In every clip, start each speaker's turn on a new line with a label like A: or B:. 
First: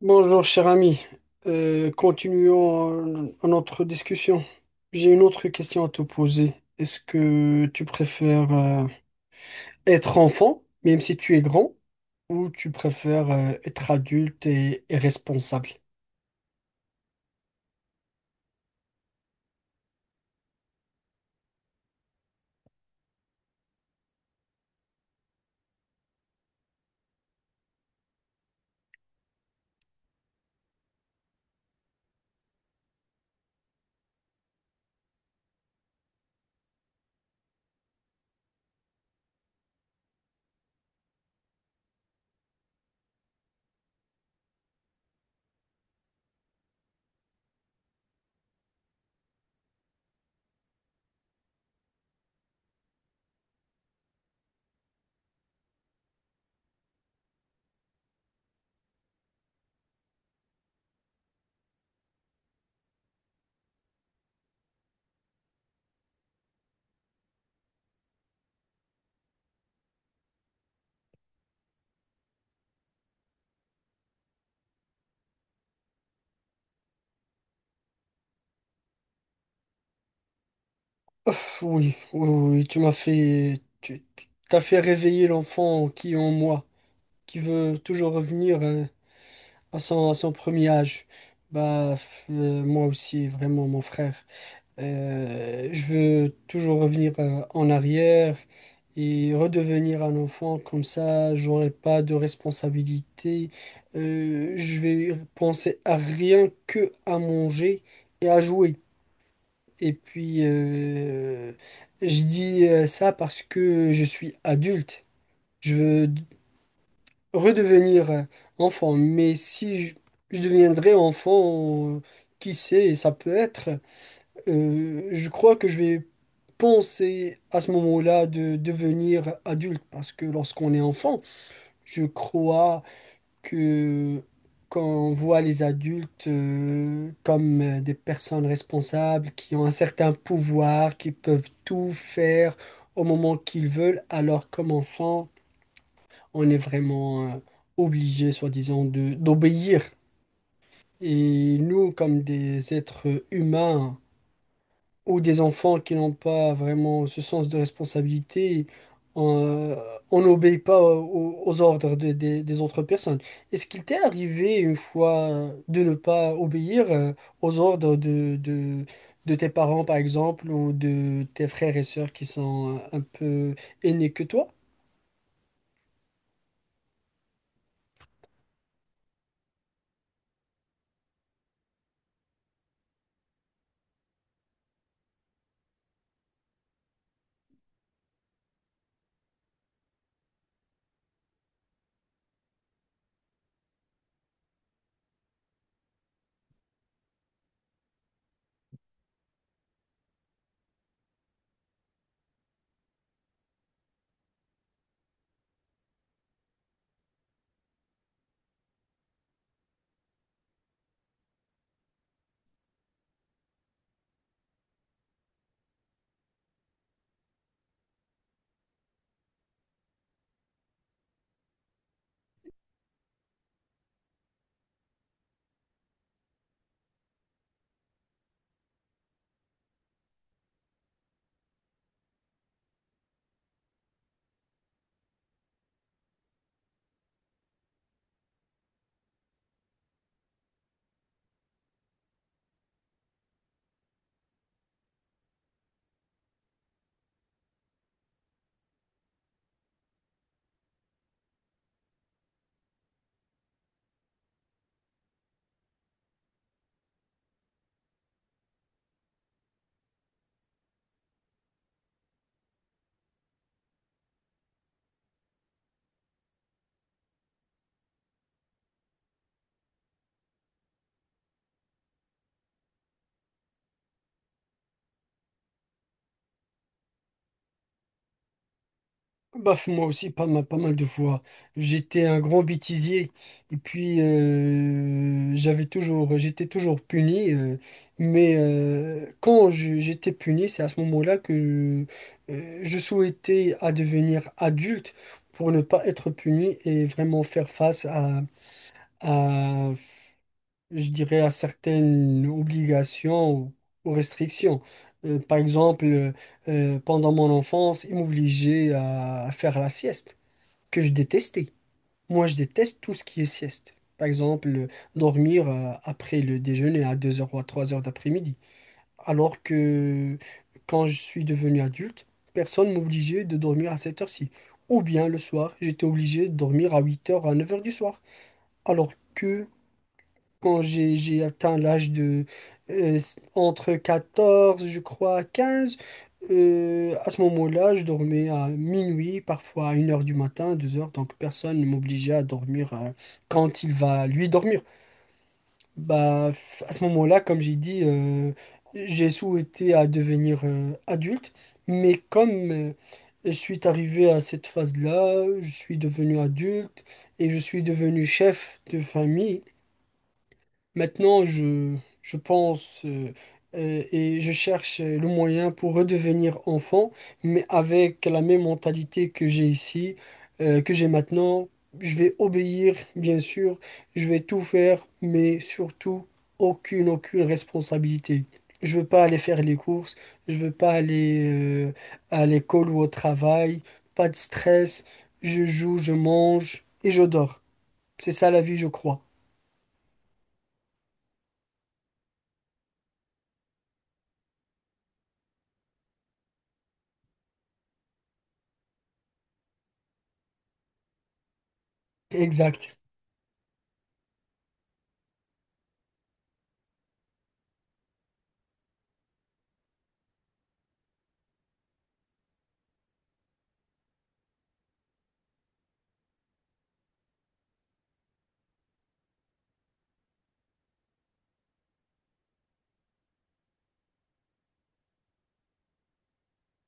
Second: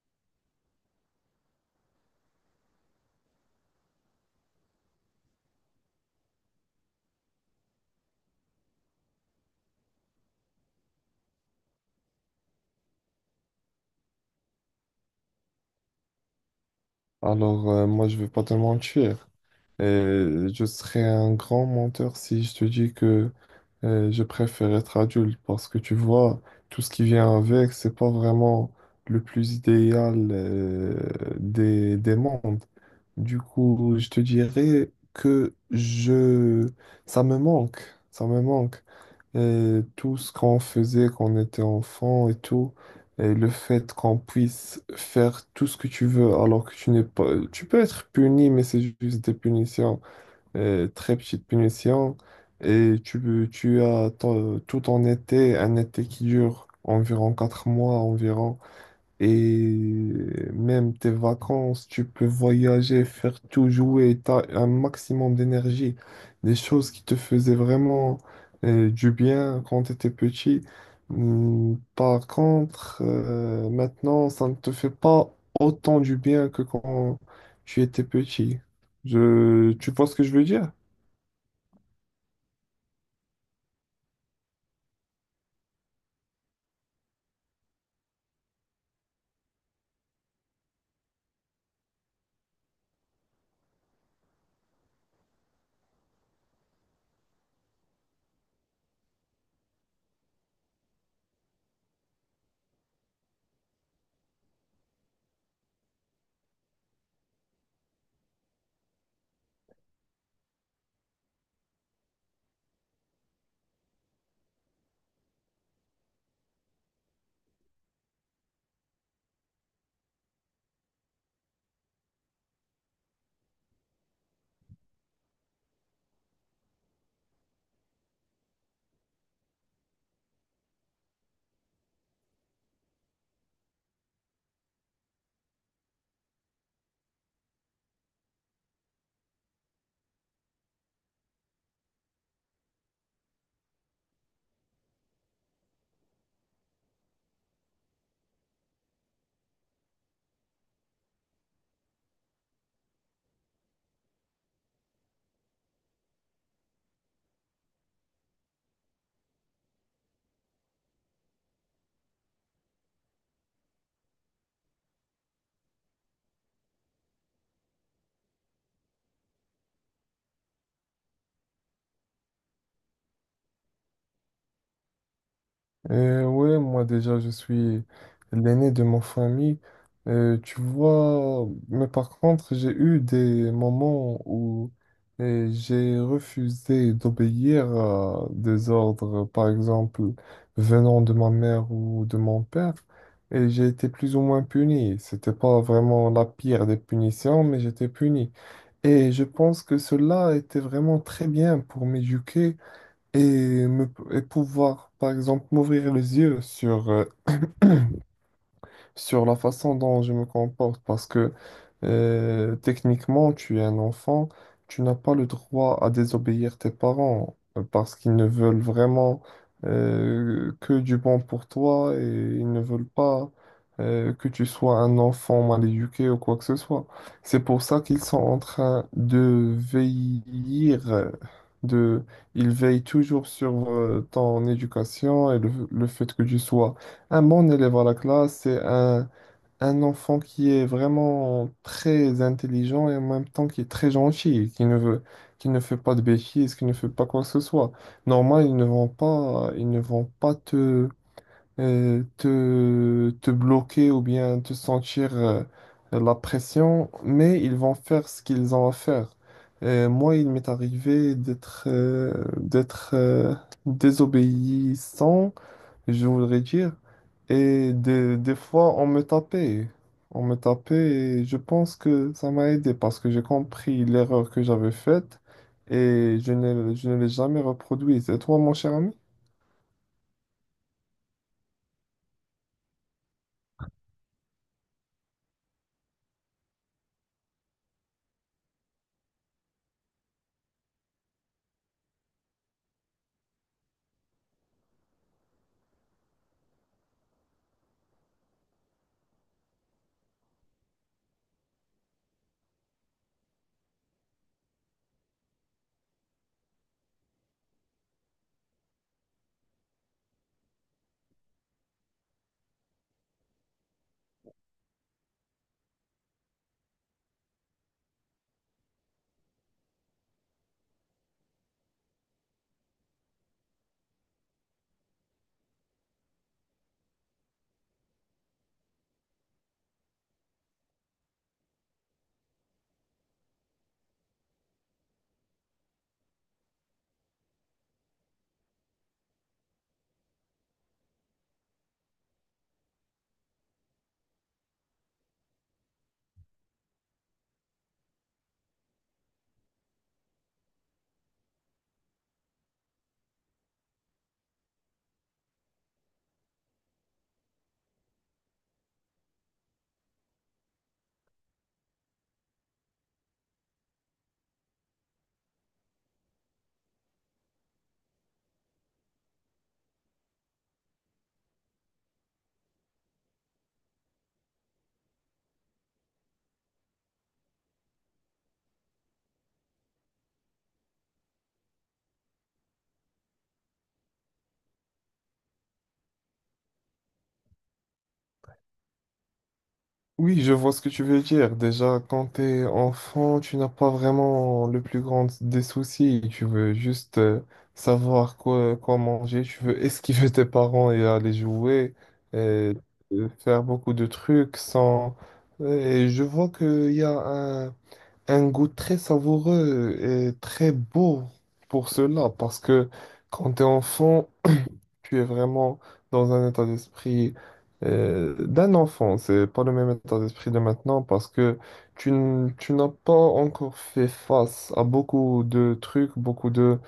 A: Bonjour cher ami. Continuons notre discussion. J'ai une autre question à te poser. Est-ce que tu préfères être enfant, même si tu es grand, ou tu préfères être adulte et responsable?
B: Alors, moi, je vais pas te mentir. Et je serais un grand menteur si je te dis que je préfère être adulte parce que tu vois, tout ce qui vient avec, c'est pas vraiment le plus idéal des mondes. Du coup, je te dirais que je... ça me manque, ça me manque. Et tout ce qu'on faisait quand on était enfant et tout. Et le fait qu'on puisse faire tout ce que tu veux alors que tu n'es pas... Tu peux être puni, mais c'est juste des punitions, très petites punitions. Et tu as tout ton été, un été qui dure environ quatre mois environ. Et même tes vacances, tu peux voyager, faire tout, jouer, tu as un maximum d'énergie. Des choses qui te faisaient vraiment du bien quand tu étais petit. Par contre, maintenant, ça ne te fait pas autant du bien que quand tu étais petit. Tu vois ce que je veux dire?
A: Ouf, oui, oui, oui, oui, t'as fait réveiller l'enfant qui est en moi, qui veut toujours revenir à son premier âge. Moi aussi, vraiment, mon frère. Je veux toujours revenir en arrière et redevenir un enfant, comme ça j'aurai pas de responsabilité. Je vais penser à rien que à manger et à jouer. Et puis je dis ça parce que je suis adulte. Je veux d- Redevenir enfant, mais si je, je deviendrais enfant, qui sait, ça peut être. Je crois que je vais penser à ce moment-là de devenir adulte parce que lorsqu'on est enfant, je crois que quand on voit les adultes comme des personnes responsables qui ont un certain pouvoir, qui peuvent tout faire au moment qu'ils veulent, alors comme enfant, on est vraiment obligé, soi-disant, de d'obéir. Et nous, comme des êtres humains, ou des enfants qui n'ont pas vraiment ce sens de responsabilité, on on n'obéit pas aux, ordres des autres personnes. Est-ce qu'il t'est arrivé une fois de ne pas obéir aux ordres de tes parents, par exemple, ou de tes frères et sœurs qui sont un peu aînés que toi?
B: Ouais, moi déjà, je suis l'aîné de ma famille. Tu vois, mais par contre, j'ai eu des moments où j'ai refusé d'obéir à des ordres, par exemple, venant de ma mère ou de mon père, et j'ai été plus ou moins puni. C'était pas vraiment la pire des punitions, mais j'étais puni. Et je pense que cela était vraiment très bien pour m'éduquer et pouvoir, par exemple, m'ouvrir les yeux sur sur la façon dont je me comporte parce que techniquement, tu es un enfant, tu n'as pas le droit à désobéir tes parents parce qu'ils ne veulent vraiment que du bon pour toi et ils ne veulent pas que tu sois un enfant mal éduqué ou quoi que ce soit. C'est pour ça qu'ils sont en train de veiller, de, ils veillent toujours sur ton éducation et le fait que tu sois un bon élève à la classe, c'est un enfant qui est vraiment très intelligent et en même temps qui est très gentil, qui ne fait pas de bêtises, qui ne fait pas quoi que ce soit. Normal, ils ne vont pas te bloquer ou bien te sentir, la pression, mais ils vont faire ce qu'ils ont à faire. Moi, il m'est arrivé d'être, désobéissant je voudrais dire. Et des fois, on me tapait. On me tapait et je pense que ça m'a aidé parce que j'ai compris l'erreur que j'avais faite et je ne l'ai jamais reproduite. Et toi, mon cher ami?
A: Baf, moi aussi, pas mal, pas mal de fois. J'étais un grand bêtisier et puis j'étais toujours puni. Quand j'étais puni, c'est à ce moment-là que je souhaitais à devenir adulte pour ne pas être puni et vraiment faire face à, je dirais, à certaines obligations ou restrictions. Par exemple, pendant mon enfance, ils m'obligeaient à faire la sieste que je détestais. Moi, je déteste tout ce qui est sieste. Par exemple, dormir après le déjeuner à 2 heures ou à 3 heures d'après-midi. Alors que quand je suis devenu adulte, personne ne m'obligeait de dormir à cette heure-ci. Ou bien le soir, j'étais obligé de dormir à 8 heures à 9 heures du soir. Alors que quand j'ai atteint l'âge de s- entre 14, je crois, 15. À ce moment-là, je dormais à minuit, parfois à 1 heure du matin, 2 heures. Donc personne ne m'obligeait à dormir quand il va lui dormir. À ce moment-là, comme j'ai dit, j'ai souhaité à devenir adulte, mais comme je suis arrivé à cette phase-là, je suis devenu adulte et je suis devenu chef de famille. Maintenant, je pense et je cherche le moyen pour redevenir enfant, mais avec la même mentalité que j'ai ici, que j'ai maintenant. Je vais obéir, bien sûr, je vais tout faire, mais surtout, aucune responsabilité. Je veux pas aller faire les courses, je veux pas aller à l'école ou au travail, pas de stress, je joue, je mange et je dors. C'est ça la vie, je crois.
B: Oui, je vois ce que tu veux dire. Déjà, quand t'es enfant, tu n'as pas vraiment le plus grand des soucis. Tu veux juste savoir quoi manger. Tu veux esquiver tes parents et aller jouer et
A: Exact.
B: faire beaucoup de trucs sans... Et je vois qu'il y a un, un goût très savoureux et très beau pour cela parce que quand t'es enfant, tu es vraiment dans un état d'esprit d'un enfant. C'est pas le même état d'esprit de maintenant parce que tu n'as pas encore fait face à beaucoup de trucs, beaucoup de,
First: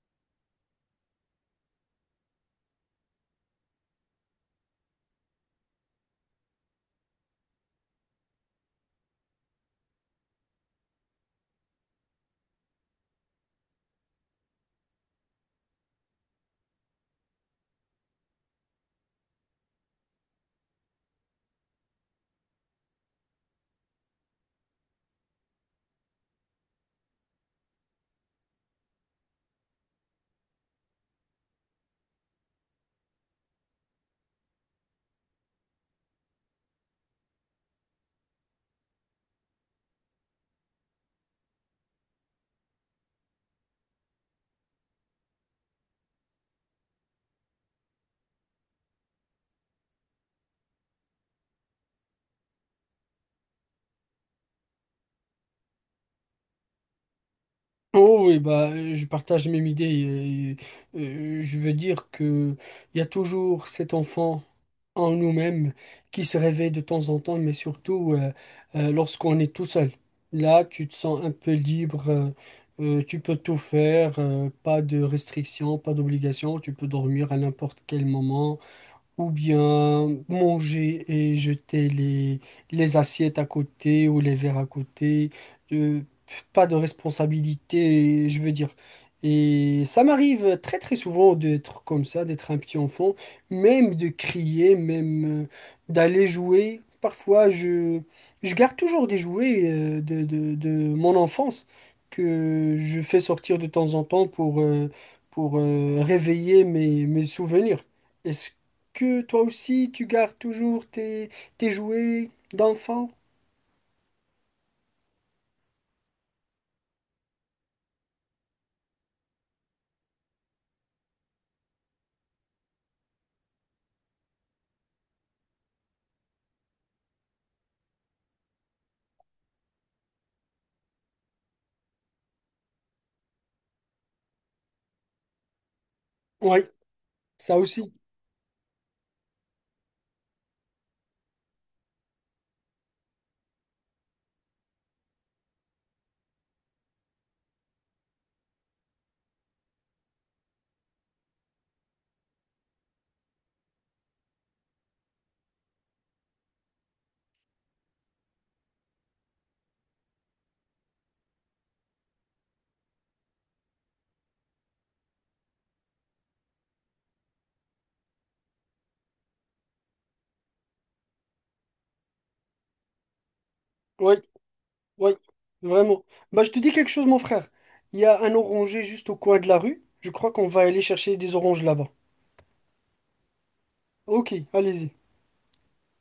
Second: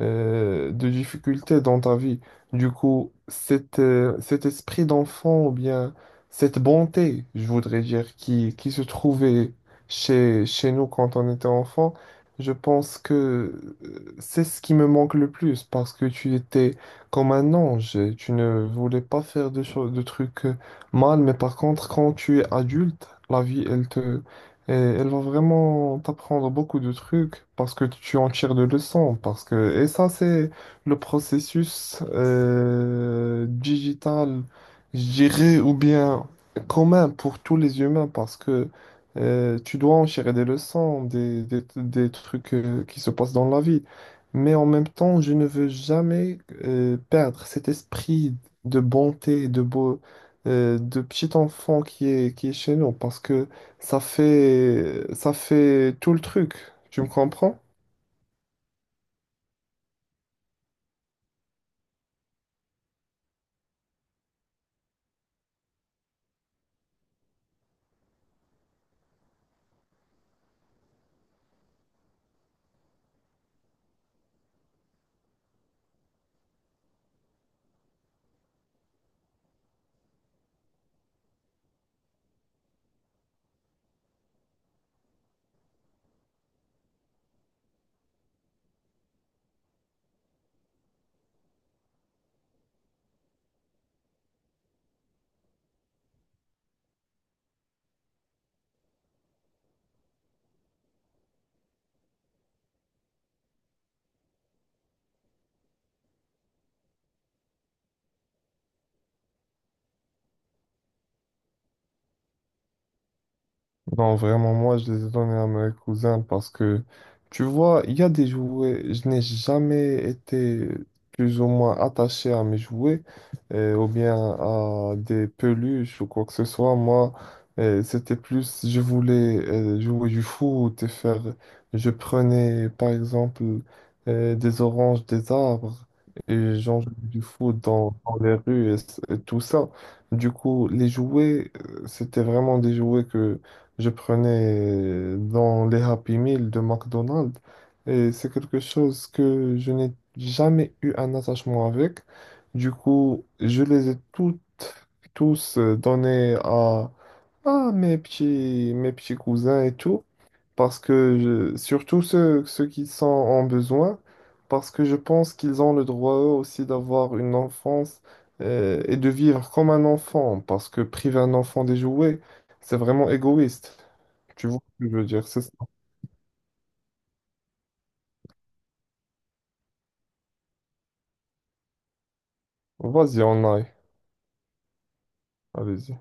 B: euh, de difficultés dans ta vie. Du coup, cet esprit d'enfant ou bien cette bonté, je voudrais dire, qui se trouvait chez nous quand on était enfant, je pense que c'est ce qui me manque le plus parce que tu étais comme un ange. Tu ne voulais pas faire de choses, de trucs mal, mais par contre, quand tu es adulte, la vie, elle va vraiment t'apprendre beaucoup de trucs parce que tu en tires des leçons. Parce que, et ça, c'est le processus digital, je dirais, ou bien commun pour tous les humains parce que tu dois en tirer des leçons, des trucs qui se passent dans la vie mais en même temps, je ne veux jamais perdre cet esprit de bonté, de beau, de petit enfant qui est chez nous, parce que ça fait tout le truc. Tu me comprends?
A: Oh oui, je partage la même idée. euh, je veux dire que il y a toujours cet enfant en nous-mêmes qui se réveille de temps en temps, mais surtout lorsqu'on est tout seul. Là, tu te sens un peu libre, tu peux tout faire, pas de restrictions, pas d'obligations, tu peux dormir à n'importe quel moment, ou bien manger et jeter les assiettes à côté ou les verres à côté. Euh, Pas de responsabilité, je veux dire. Et ça m'arrive très très souvent d'être comme ça, d'être un petit enfant, même de crier, même d'aller jouer. Parfois, je garde toujours des jouets de mon enfance que je fais sortir de temps en temps pour réveiller mes souvenirs. Est-ce que toi aussi, tu gardes toujours tes jouets d'enfant?
B: Non, vraiment, moi, je les ai donnés à mes cousins parce que, tu vois, il y a des jouets, je n'ai jamais été plus ou moins attaché à mes jouets ou bien à des peluches ou quoi que ce soit. Moi, c'était plus, je voulais jouer du foot et faire, je prenais par exemple des oranges, des arbres et
A: Oui,
B: j'en jouais du
A: ça
B: foot
A: aussi.
B: dans les rues et et tout ça. Du coup, les jouets, c'était vraiment des jouets que je prenais dans les Happy Meal de McDonald's et c'est quelque chose que je n'ai jamais eu un attachement avec. Du coup, je les ai toutes, tous donnés à mes petits cousins et tout, parce que surtout ceux qui sont en besoin, parce que je pense qu'ils ont le droit eux aussi d'avoir une enfance et de vivre comme un enfant, parce que priver un enfant des jouets, c'est vraiment égoïste.
A: Oui,
B: Tu vois ce que je veux
A: oui,
B: dire, c'est ça.
A: vraiment. Bah, je te dis quelque chose, mon frère. Il y a un oranger juste au coin de la rue. Je crois qu'on va aller chercher des oranges là-bas.
B: Vas-y, on aille.
A: Ok, allez-y.
B: Allez-y.